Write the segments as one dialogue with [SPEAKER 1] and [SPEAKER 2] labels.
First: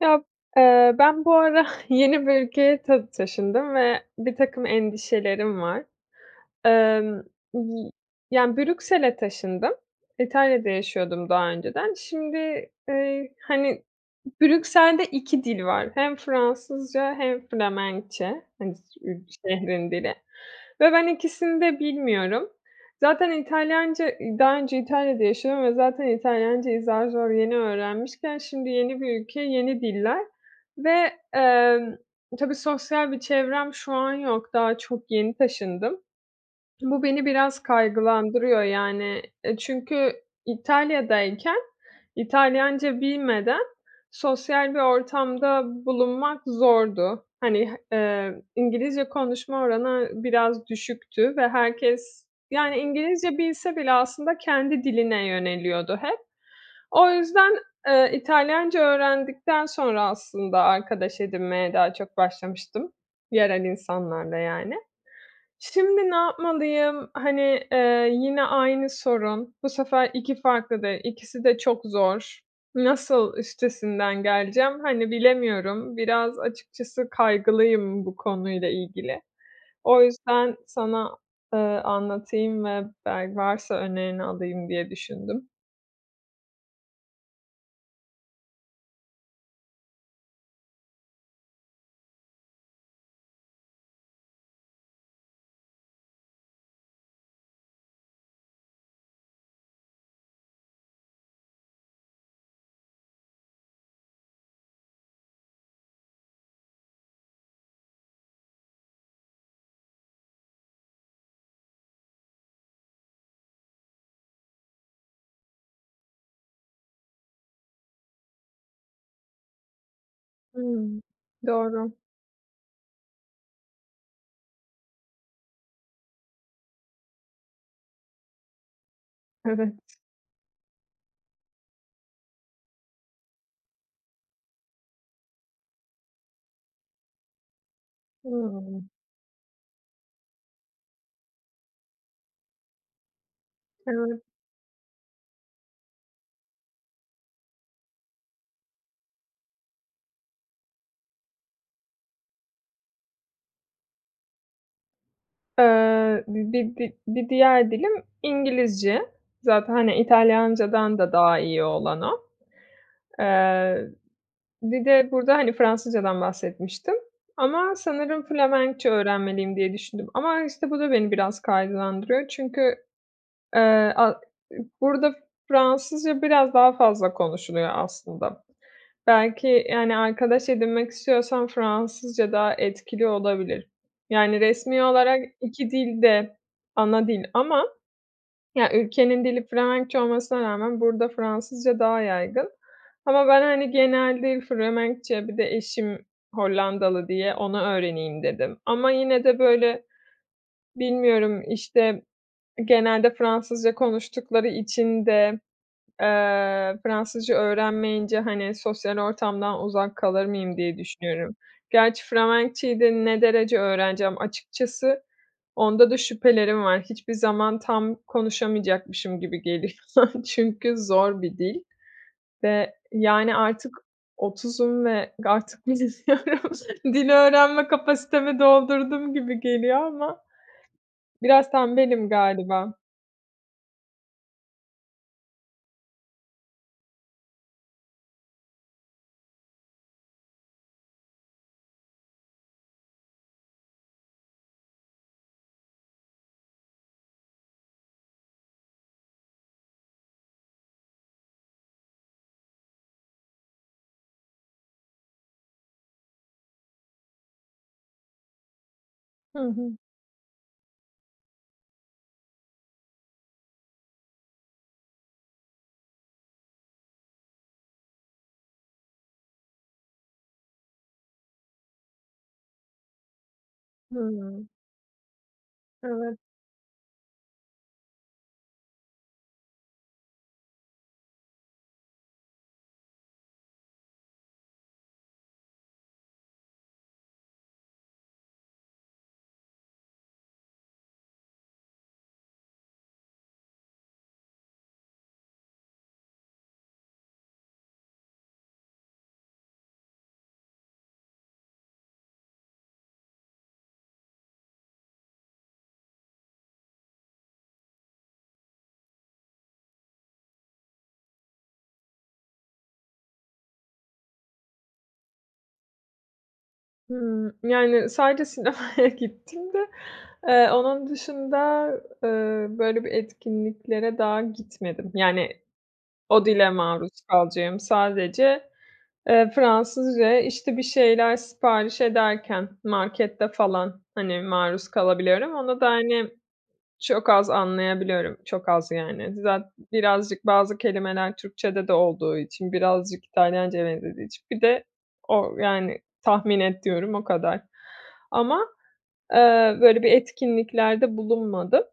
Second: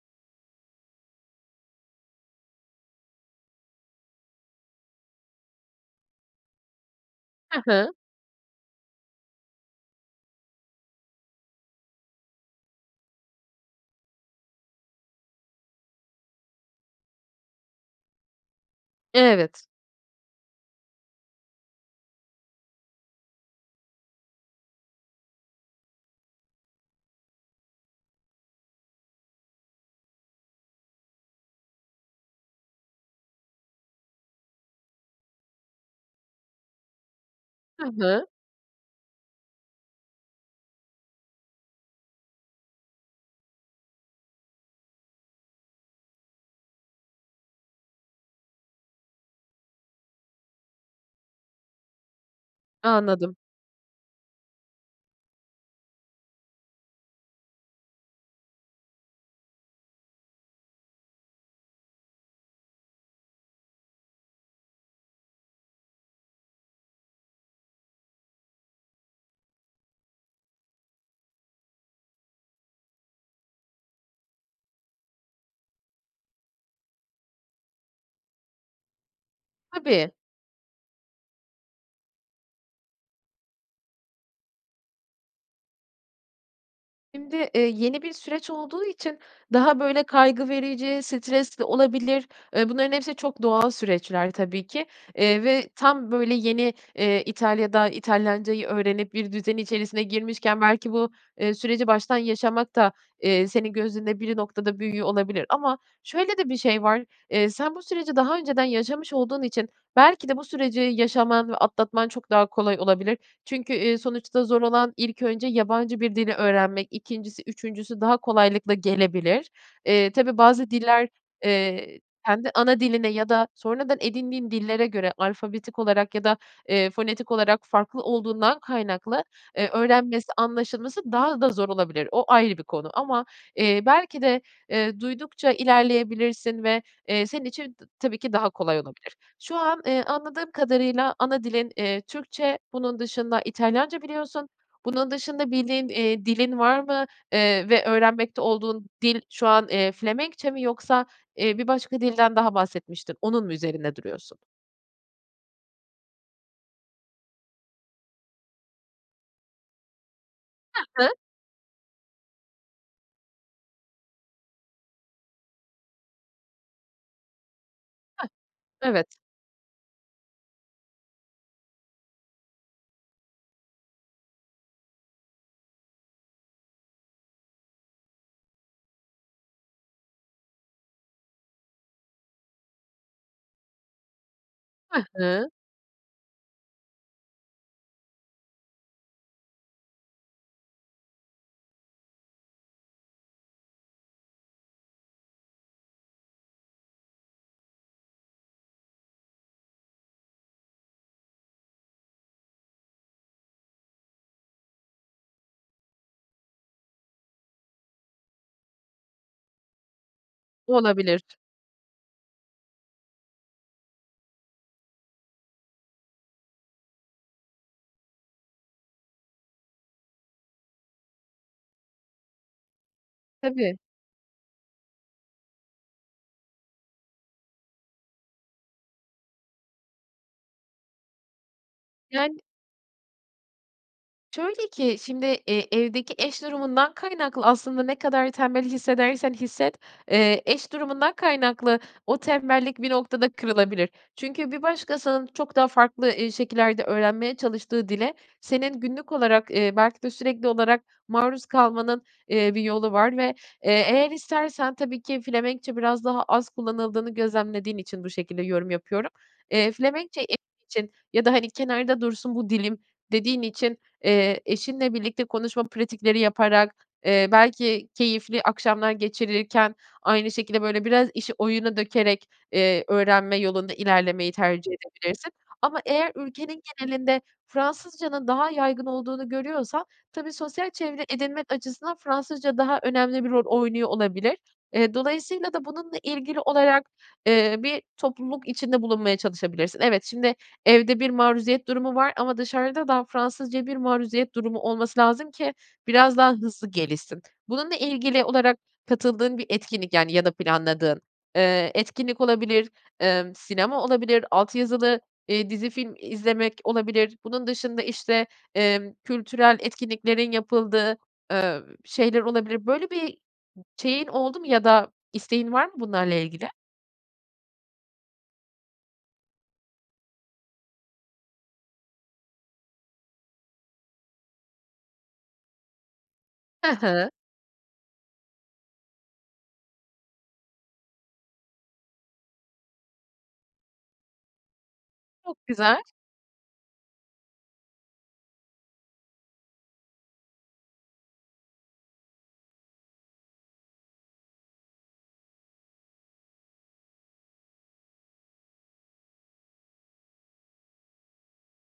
[SPEAKER 1] Ya, eee, ben bu ara yeni bir ülkeye tı taşındım ve birtakım endişelerim var. Emm,
[SPEAKER 2] Hı
[SPEAKER 1] y
[SPEAKER 2] hı.
[SPEAKER 1] yani, Brüksel'e taşındım. İtalya'da yaşıyordum daha önceden. Şimdi, eee, hani, Brüksel'de 2 dil var. Hem Fransızca hem Felemenkçe, hani,
[SPEAKER 2] Evet.
[SPEAKER 1] şehrin dili ve ben ikisini de bilmiyorum. Zaten İtalyanca daha önce İtalya'da yaşıyordum ve zaten İtalyancayı zar zor yeni öğrenmişken; şimdi yeni bir ülke, yeni diller ve, emm, tabii sosyal bir çevrem şu an yok. Daha çok yeni taşındım. Bu beni biraz
[SPEAKER 2] Hı hı.
[SPEAKER 1] kaygılandırıyor, yani, eee, çünkü İtalya'dayken İtalyanca bilmeden sosyal bir ortamda bulunmak zordu. Hani, h emm, İngilizce konuşma oranı biraz düşüktü ve herkes, yani,
[SPEAKER 2] Anladım.
[SPEAKER 1] İngilizce bilse bile aslında kendi diline yöneliyordu hep. O yüzden, eee, İtalyanca öğrendikten sonra aslında arkadaş edinmeye daha çok başlamıştım yerel insanlarla yani. Şimdi ne yapmalıyım? Hani, eee, yine aynı sorun, bu sefer 2 farklı dil, ikisi de çok zor. Nasıl üstesinden geleceğim, hani, bilemiyorum. Biraz açıkçası kaygılıyım bu konuyla ilgili. O
[SPEAKER 2] Tabii.
[SPEAKER 1] yüzden sana, ııı, anlatayım ve bel varsa önerini alayım diye düşündüm.
[SPEAKER 2] Şimdi, eee, yeni bir süreç olduğu için daha, böyle, kaygı verici, stresli olabilir. Eee, bunların hepsi çok doğal süreçler tabii ki. Eee, ve tam böyle yeni, eee, İtalya'da İtalyancayı öğrenip bir düzen içerisine girmişken, belki bu, eee, süreci baştan yaşamak da, eee, senin gözünde biri noktada büyüyor olabilir. Ama şöyle de bir şey var: Eee, sen bu süreci daha önceden yaşamış olduğun için belki de bu süreci yaşaman ve atlatman çok daha kolay olabilir. Çünkü, iii, sonuçta zor olan ilk önce yabancı bir dili öğrenmek, 2'ncisi, 3'üncüsü daha kolaylıkla gelebilir. Eee, tabii, bazı
[SPEAKER 1] Hımm,
[SPEAKER 2] diller,
[SPEAKER 1] doğru.
[SPEAKER 2] eee, kendi ana diline ya da sonradan edindiğin dillere göre, alfabetik olarak ya da, eee, fonetik olarak farklı olduğundan kaynaklı, eee,
[SPEAKER 1] Evet.
[SPEAKER 2] öğrenmesi, anlaşılması daha da zor olabilir. O ayrı bir konu. Ama, eee, belki de, eee, duydukça ilerleyebilirsin ve, eee, senin için tabii ki daha kolay
[SPEAKER 1] Hımm.
[SPEAKER 2] olabilir. Şu an, eee, anladığım kadarıyla ana dilin, eee, Türkçe, bunun dışında İtalyanca
[SPEAKER 1] Evet.
[SPEAKER 2] biliyorsun. Bunun dışında bildiğin, eee, dilin var mı? Eee, ve öğrenmekte olduğun dil şu an, eee, Felemenkçe mi yoksa, eee, bir başka dilden daha bahsetmiştin, onun mu üzerinde duruyorsun?
[SPEAKER 1] Eee, bi bi bi bir diğer dilim, İngilizce. Zaten, hani, İtalyancadan
[SPEAKER 2] Hı hı.
[SPEAKER 1] da daha iyi olan o. Eee, bir de burada, hani, Fransızcadan bahsetmiştim ama sanırım
[SPEAKER 2] Hah.
[SPEAKER 1] Felemenkçe
[SPEAKER 2] Evet.
[SPEAKER 1] öğrenmeliyim diye düşündüm. Ama işte bu da beni biraz kaygılandırıyor çünkü, eee, a burada Fransızca biraz daha fazla konuşuluyor aslında. Belki, yani, arkadaş edinmek istiyorsam Fransızca daha etkili olabilir. Yani, resmi
[SPEAKER 2] Hı
[SPEAKER 1] olarak
[SPEAKER 2] hı.
[SPEAKER 1] 2 dil de ana dil ama ya, ülkenin dili Felemenkçe olmasına rağmen burada Fransızca daha yaygın. Ama ben, hani, genelde Felemenkçe bir de eşim Hollandalı diye onu öğreneyim dedim. Ama yine de, böyle, bilmiyorum, işte, genelde Fransızca konuştukları için de, eee, Fransızca öğrenmeyince, hani, sosyal ortamdan uzak kalır mıyım diye
[SPEAKER 2] Olabilir.
[SPEAKER 1] düşünüyorum. Gerçi Felemekçeyi de ne derece öğreneceğim açıkçası onda da şüphelerim var. Hiçbir zaman tam konuşamayacakmışım gibi geliyor çünkü zor bir dil. Ve, yani, artık
[SPEAKER 2] Tabii.
[SPEAKER 1] 30'um ve artık bilmiyorum, dil öğrenme kapasitemi doldurdum gibi geliyor ama biraz tembelim
[SPEAKER 2] Yani
[SPEAKER 1] galiba.
[SPEAKER 2] Şöyle ki şimdi, eee, evdeki eş durumundan kaynaklı aslında ne kadar tembel hissedersen hisset, eee, eş durumundan kaynaklı o tembellik bir noktada kırılabilir. Çünkü bir başkasının çok daha farklı, eee, şekillerde öğrenmeye çalıştığı dile, senin günlük olarak, eee, belki de sürekli olarak maruz kalmanın, eee, bir yolu var. Ve, eee, eğer istersen -tabii ki Felemenkçe biraz daha az kullanıldığını gözlemlediğin için bu şekilde yorum yapıyorum
[SPEAKER 1] Hı
[SPEAKER 2] eee,
[SPEAKER 1] hı.
[SPEAKER 2] Felemenkçe e için ya da, hani, kenarda dursun bu dilim dediğin için, eee, eşinle birlikte konuşma pratikleri yaparak, eee, belki keyifli akşamlar geçirilirken aynı şekilde, böyle, biraz işi oyuna dökerek, eee, öğrenme yolunda
[SPEAKER 1] Hı
[SPEAKER 2] ilerlemeyi
[SPEAKER 1] hı.
[SPEAKER 2] tercih edebilirsin. Ama eğer
[SPEAKER 1] Evet.
[SPEAKER 2] ülkenin genelinde Fransızcanın daha yaygın olduğunu görüyorsan tabii, sosyal çevre edinmek açısından Fransızca daha önemli bir rol oynuyor olabilir. Eee, dolayısıyla da bununla ilgili olarak, eee, bir topluluk içinde bulunmaya çalışabilirsin. Evet, şimdi, evde bir maruziyet durumu var ama dışarıda da Fransızcaya bir maruziyet durumu olması lazım ki biraz daha hızlı gelişsin. Bununla ilgili olarak katıldığın bir etkinlik, yani, ya da planladığın, eee, etkinlik olabilir, emm, sinema olabilir, alt yazılı, eee, dizi film izlemek olabilir. Bunun dışında, işte, emm, kültürel etkinliklerin yapıldığı, ııı, şeyler olabilir. Böyle bir şeyin oldu mu ya da isteğin var mı bunlarla ilgili?
[SPEAKER 1] Hıı, yani, sadece sinemaya gittiğimde, eee, onun dışında, eee, böyle bir etkinliklere daha gitmedim. Yani, o dile
[SPEAKER 2] Hı
[SPEAKER 1] maruz
[SPEAKER 2] hı.
[SPEAKER 1] kalacağım sadece, eee, Fransızcaya, işte, bir şeyler sipariş ederken markette falan, hani, maruz kalabiliyorum.
[SPEAKER 2] Çok
[SPEAKER 1] Onu da,
[SPEAKER 2] güzel.
[SPEAKER 1] hani, çok az anlayabiliyorum, çok az yani. Zat birazcık bazı kelimeler Türkçede de olduğu için, birazcık İtalyancaya benzediği için, bir de o yani, tahmin ediyorum o kadar. Ama, eee, böyle bir etkinliklerde bulunmadım.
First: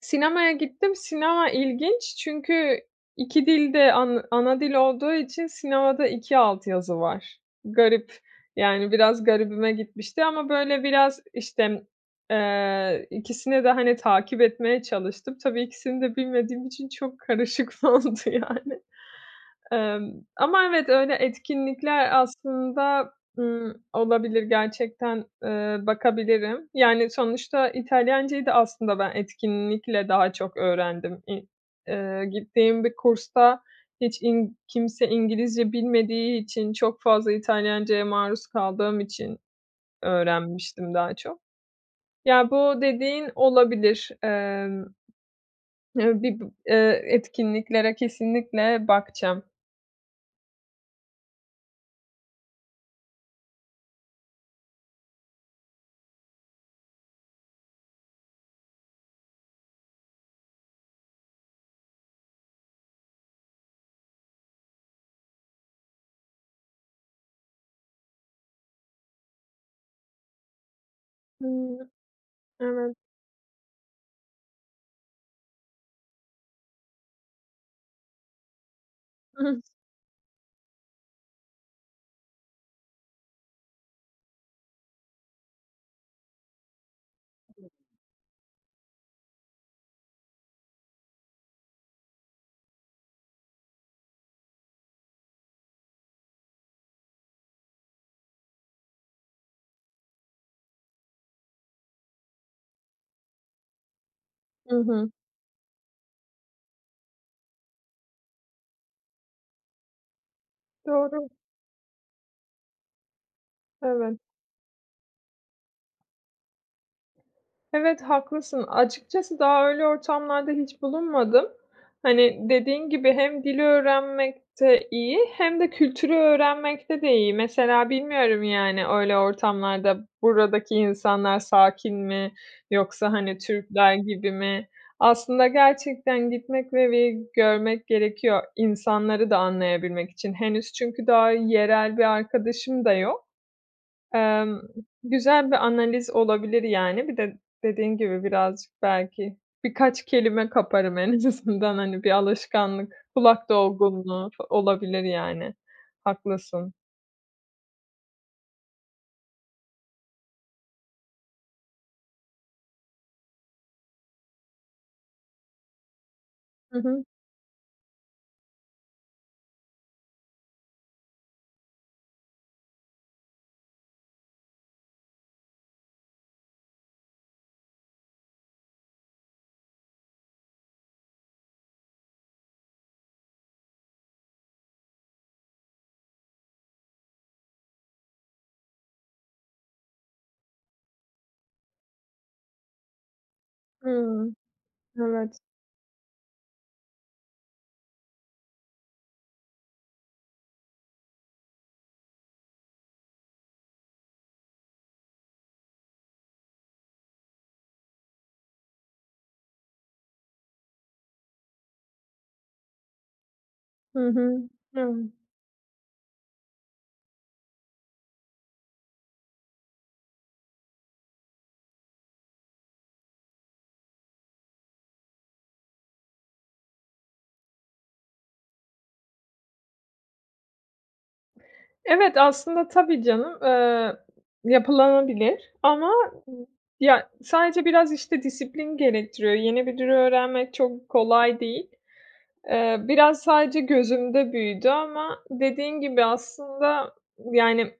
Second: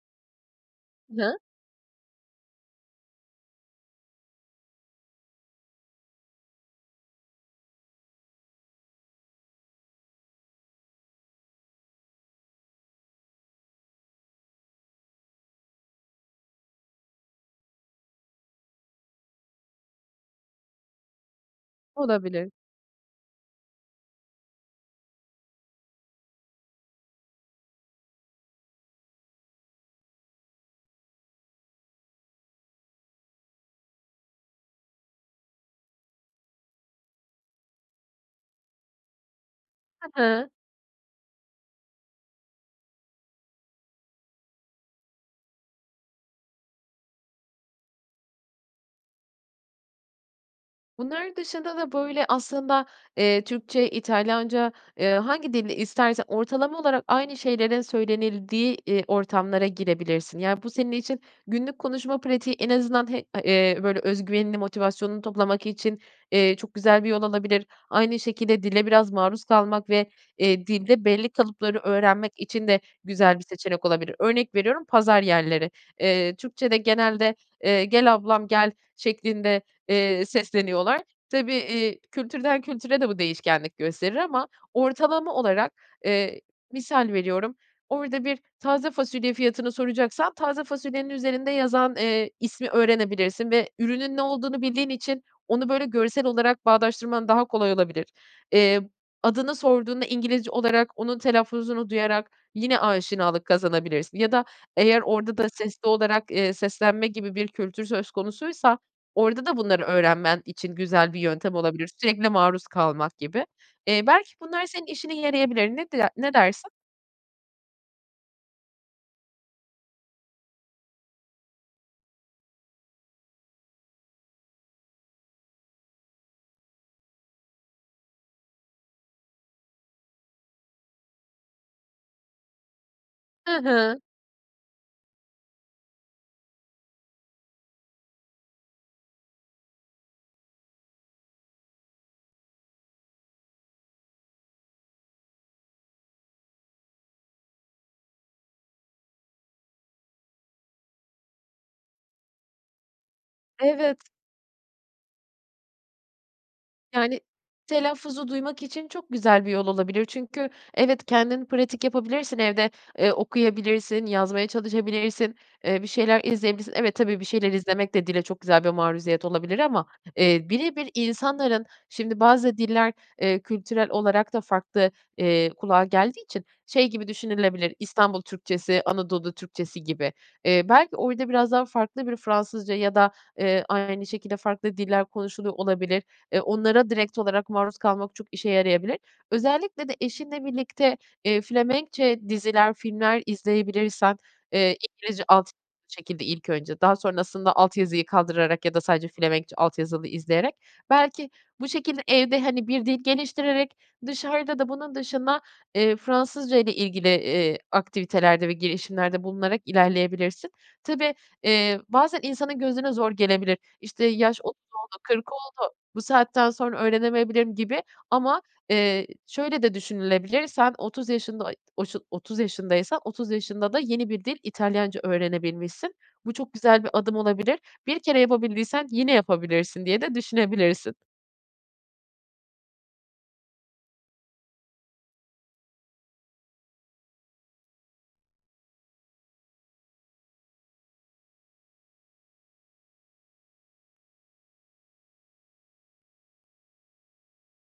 [SPEAKER 1] Sinemaya gittim.
[SPEAKER 2] Hı.
[SPEAKER 1] Sinema ilginç çünkü 2 dil de an ana dil olduğu için sinemada 2 alt yazı var. Garip. Yani, biraz garibime gitmişti ama, böyle, biraz, işte, eee, ikisini de, hani, takip etmeye çalıştım. Tabii ikisini de bilmediğim için çok karışık oldu, yani. Emm, ama evet öyle etkinlikler
[SPEAKER 2] Olabilir.
[SPEAKER 1] aslında, ımm, olabilir, gerçekten, ııı, bakabilirim. Yani, sonuçta İtalyancayı da aslında ben etkinlikle daha çok öğrendim. İ eee, gittiğim bir kursta hiç in kimse İngilizce bilmediği için çok fazla İtalyancaya maruz kaldığım için
[SPEAKER 2] Hı hı.
[SPEAKER 1] öğrenmiştim daha çok. Ya, bu dediğin olabilir. Emm, eee, bibı eee, etkinliklere kesinlikle bakacağım.
[SPEAKER 2] Bunlar dışında da, böyle, aslında, eee, Türkçe, İtalyanca, eee, hangi dilde istersen ortalama olarak aynı şeylerin söylenildiği, eee, ortamlara girebilirsin. Yani, bu senin için günlük konuşma pratiği en azından h a eee, böyle, öz güvenini, motivasyonunu toplamak için, eee, çok güzel bir yol olabilir. Aynı şekilde dile biraz maruz kalmak ve, eee, dilde belli kalıpları
[SPEAKER 1] Hıı.
[SPEAKER 2] öğrenmek için de
[SPEAKER 1] Evet.
[SPEAKER 2] güzel bir seçenek olabilir. Örnek veriyorum: pazar yerleri. Eee, Türkçede genelde, eee, "Gel ablam, gel." şeklinde, eee, sesleniyorlar. Tabii, iii, kültürden kültüre de bu değişkenlik gösterir ama ortalama olarak, eee, misal veriyorum, orada bir taze fasulye fiyatını soracaksan taze fasulyenin üzerinde yazan, eee, ismi öğrenebilirsin ve ürünün ne olduğunu bildiğin için onu, böyle, görsel olarak bağdaştırman daha kolay olabilir. Eee, adını sorduğunda İngilizce olarak, onun telaffuzunu duyarak yine aşinalık kazanabilirsin ya da
[SPEAKER 1] Hı
[SPEAKER 2] eğer
[SPEAKER 1] hı.
[SPEAKER 2] orada da sesli olarak, eee, seslenme gibi bir kültür söz konusuysa orada da bunları öğrenmen için güzel bir
[SPEAKER 1] Doğru.
[SPEAKER 2] yöntem olabilir. Sürekli maruz kalmak gibi. Eee,
[SPEAKER 1] Evet.
[SPEAKER 2] belki bunlar senin işine yarayabilir. Ne der ne dersin?
[SPEAKER 1] Evet, haklısın. Açıkçası daha öyle ortamlarda hiç bulunmadım. Hani, dediğin gibi, hem dili öğrenmekte iyi hem de kültürü öğrenmekte de iyi. Mesela bilmiyorum, yani, öyle ortamlarda buradaki insanlar sakin mi yoksa, hani,
[SPEAKER 2] Hı
[SPEAKER 1] Türkler
[SPEAKER 2] hı.
[SPEAKER 1] gibi mi? Aslında gerçekten gitmek ve bir görmek gerekiyor insanları da anlayabilmek için henüz çünkü daha yerel bir arkadaşım da yok. Emm, güzel bir analiz olabilir, yani. Bir de dediğin gibi, birazcık belki birkaç kelime kaparım en azından, hani, bir alışkanlık, kulak
[SPEAKER 2] Evet.
[SPEAKER 1] dolgunluğu olabilir, yani. Haklısın.
[SPEAKER 2] Yani, telaffuzu duymak için çok güzel bir yol olabilir çünkü evet, kendin pratik yapabilirsin evde, eee, okuyabilirsin, yazmaya çalışabilirsin, eee, bir şeyler izleyebilirsin.
[SPEAKER 1] Hı
[SPEAKER 2] Evet,
[SPEAKER 1] hı.
[SPEAKER 2] tabii, bir şeyler izlemek de dile çok güzel bir maruziyet olabilir ama, eee, bire bir insanların şimdi, bazı diller, eee, kültürel olarak da farklı, eee, kulağa geldiği için şey gibi düşünülebilir; İstanbul Türkçesi, Anadolu Türkçesi gibi. Eee, belki orada biraz daha farklı bir Fransızca ya da, eee, aynı şekilde farklı diller konuşuluyor olabilir. Eee, onlara direkt olarak maruz kalmak çok işe yarayabilir. Özellikle de eşinle birlikte, eee, Felemenkçe diziler, filmler izleyebilirsen,
[SPEAKER 1] Hımm,
[SPEAKER 2] eee, İngilizce
[SPEAKER 1] evet.
[SPEAKER 2] alt şekilde ilk önce, daha sonrasında alt yazıyı kaldırarak ya da sadece Felemenkçe alt yazılı izleyerek; belki bu şekilde evde, hani, bir dil geliştirerek, dışarıda da bunun dışında, eee, Fransızcayla ilgili, eee, aktivitelerde ve girişimlerde bulunarak ilerleyebilirsin. Tabii, eee, bazen insanın gözüne zor gelebilir. İşte,
[SPEAKER 1] Hı
[SPEAKER 2] yaş
[SPEAKER 1] hı.
[SPEAKER 2] 30 oldu,
[SPEAKER 1] Hıı.
[SPEAKER 2] 40 oldu, bu saatten sonra öğrenemeyebilirim gibi ama, eee, şöyle de düşünülebilir; sen 30 yaşında, ay, oşun otuz yaşındaysan, 30 yaşında da yeni bir dil İtalyanca öğrenebilmişsin. Bu çok güzel bir adım olabilir. Bir kere yapabildiysen yine yapabilirsin diye de düşünebilirsin.
[SPEAKER 1] Evet, aslında tabii canım, ııı, yapılanabilir ama ya, sadece biraz, işte, disiplin gerektiriyor. Yeni bir dil öğrenmek çok kolay değil. Eee, biraz sadece gözümde büyüdü ama dediğin gibi aslında, yani,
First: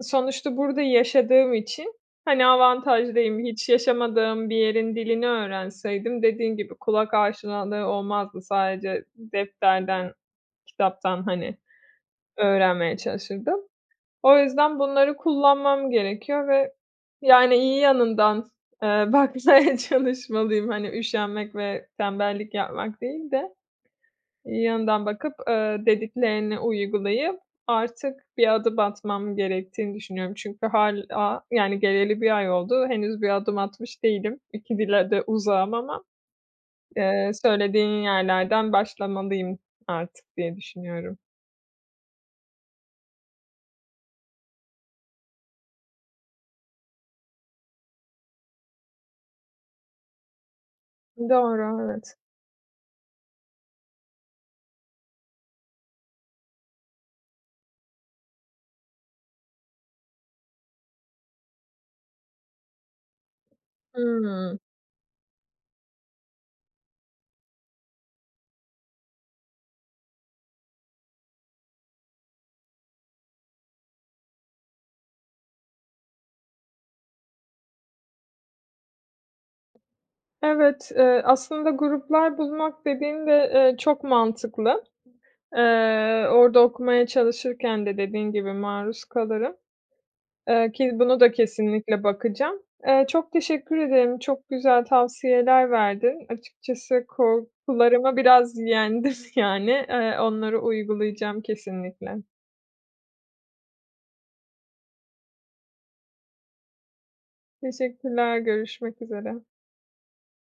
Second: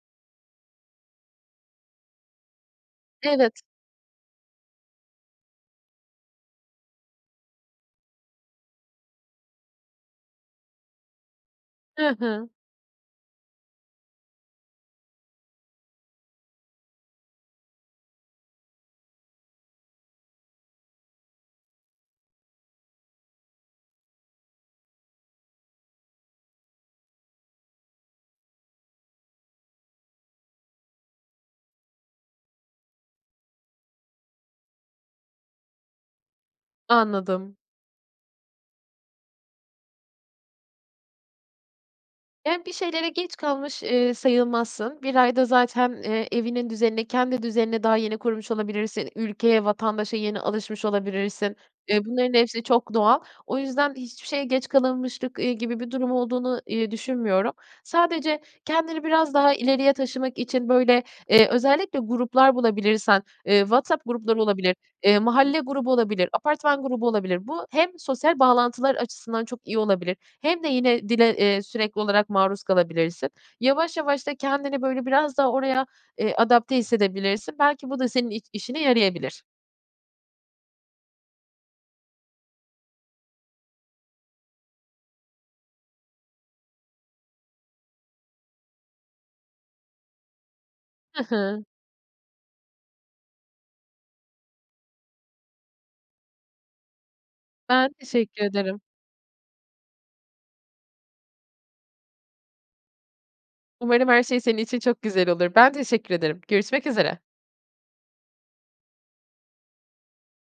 [SPEAKER 1] sonuçta burada yaşadığım için, hani, avantajlıyım.
[SPEAKER 2] Evet.
[SPEAKER 1] Hiç yaşamadığım bir yerin dilini öğrenseydim dediğin gibi kulak aşinalığı olmazdı. Sadece defterden, kitaptan, hani,
[SPEAKER 2] Hı hı.
[SPEAKER 1] öğrenmeye çalışırdım. O yüzden bunları kullanmam gerekiyor ve, yani, iyi yanından, eee, bakmaya çalışmalıyım. Hani üşenmek ve tembellik yapmak değil de iyi yanından bakıp, ııı, dediklerini uygulayıp artık bir adım atmam gerektiğini düşünüyorum. Çünkü hâlâ, yani, geleli 1 ay oldu. Henüz bir adım atmış değilim. 2 dile de uzağım ama, eee,
[SPEAKER 2] Anladım.
[SPEAKER 1] söylediğin yerlerden başlamalıyım artık diye düşünüyorum.
[SPEAKER 2] Yani, bir şeylere geç kalmış, eee, sayılmazsın. 1 ayda zaten, eee, evinin düzenini, kendi düzenini daha yeni kurmuş olabilirsin; ülkeye, vatandaşa yeni alışmış olabilirsin.
[SPEAKER 1] Doğru,
[SPEAKER 2] Eee,
[SPEAKER 1] evet.
[SPEAKER 2] bunların hepsi çok doğal. O yüzden hiçbir şeye geç kalınmışlık, iii, gibi bir durum olduğunu, iii, düşünmüyorum. Sadece kendini biraz daha ileriye taşımak için, böyle, eee, özellikle gruplar bulabilirsen, eee, WhatsApp grupları
[SPEAKER 1] Hımm.
[SPEAKER 2] olabilir, eee, mahalle grubu olabilir, apartman grubu olabilir; bu hem sosyal bağlantılar açısından çok iyi olabilir hem de yine dile, eee, sürekli olarak maruz kalabilirsin. Yavaş yavaş da kendini, böyle, biraz daha oraya, eee, adapte hissedebilirsin. Belki bu da senin i işine yarayabilir.
[SPEAKER 1] Evet, eee, aslında gruplar bulmak dediğin de, eee, çok mantıklı. Eee, orada okumaya çalışırken de dediğin gibi, maruz kalırım. Eee, ki bunu
[SPEAKER 2] I
[SPEAKER 1] da
[SPEAKER 2] hı.
[SPEAKER 1] kesinlikle bakacağım. Eee, çok teşekkür ederim, çok güzel tavsiyeler verdin. Açıkçası
[SPEAKER 2] Ben
[SPEAKER 1] korkularımı
[SPEAKER 2] teşekkür
[SPEAKER 1] biraz
[SPEAKER 2] ederim.
[SPEAKER 1] yendim, yani. Eee, onları uygulayacağım kesinlikle.
[SPEAKER 2] Umarım her şey senin için çok güzel olur. Ben teşekkür ederim. Görüşmek üzere.
[SPEAKER 1] Teşekkürler, görüşmek üzere.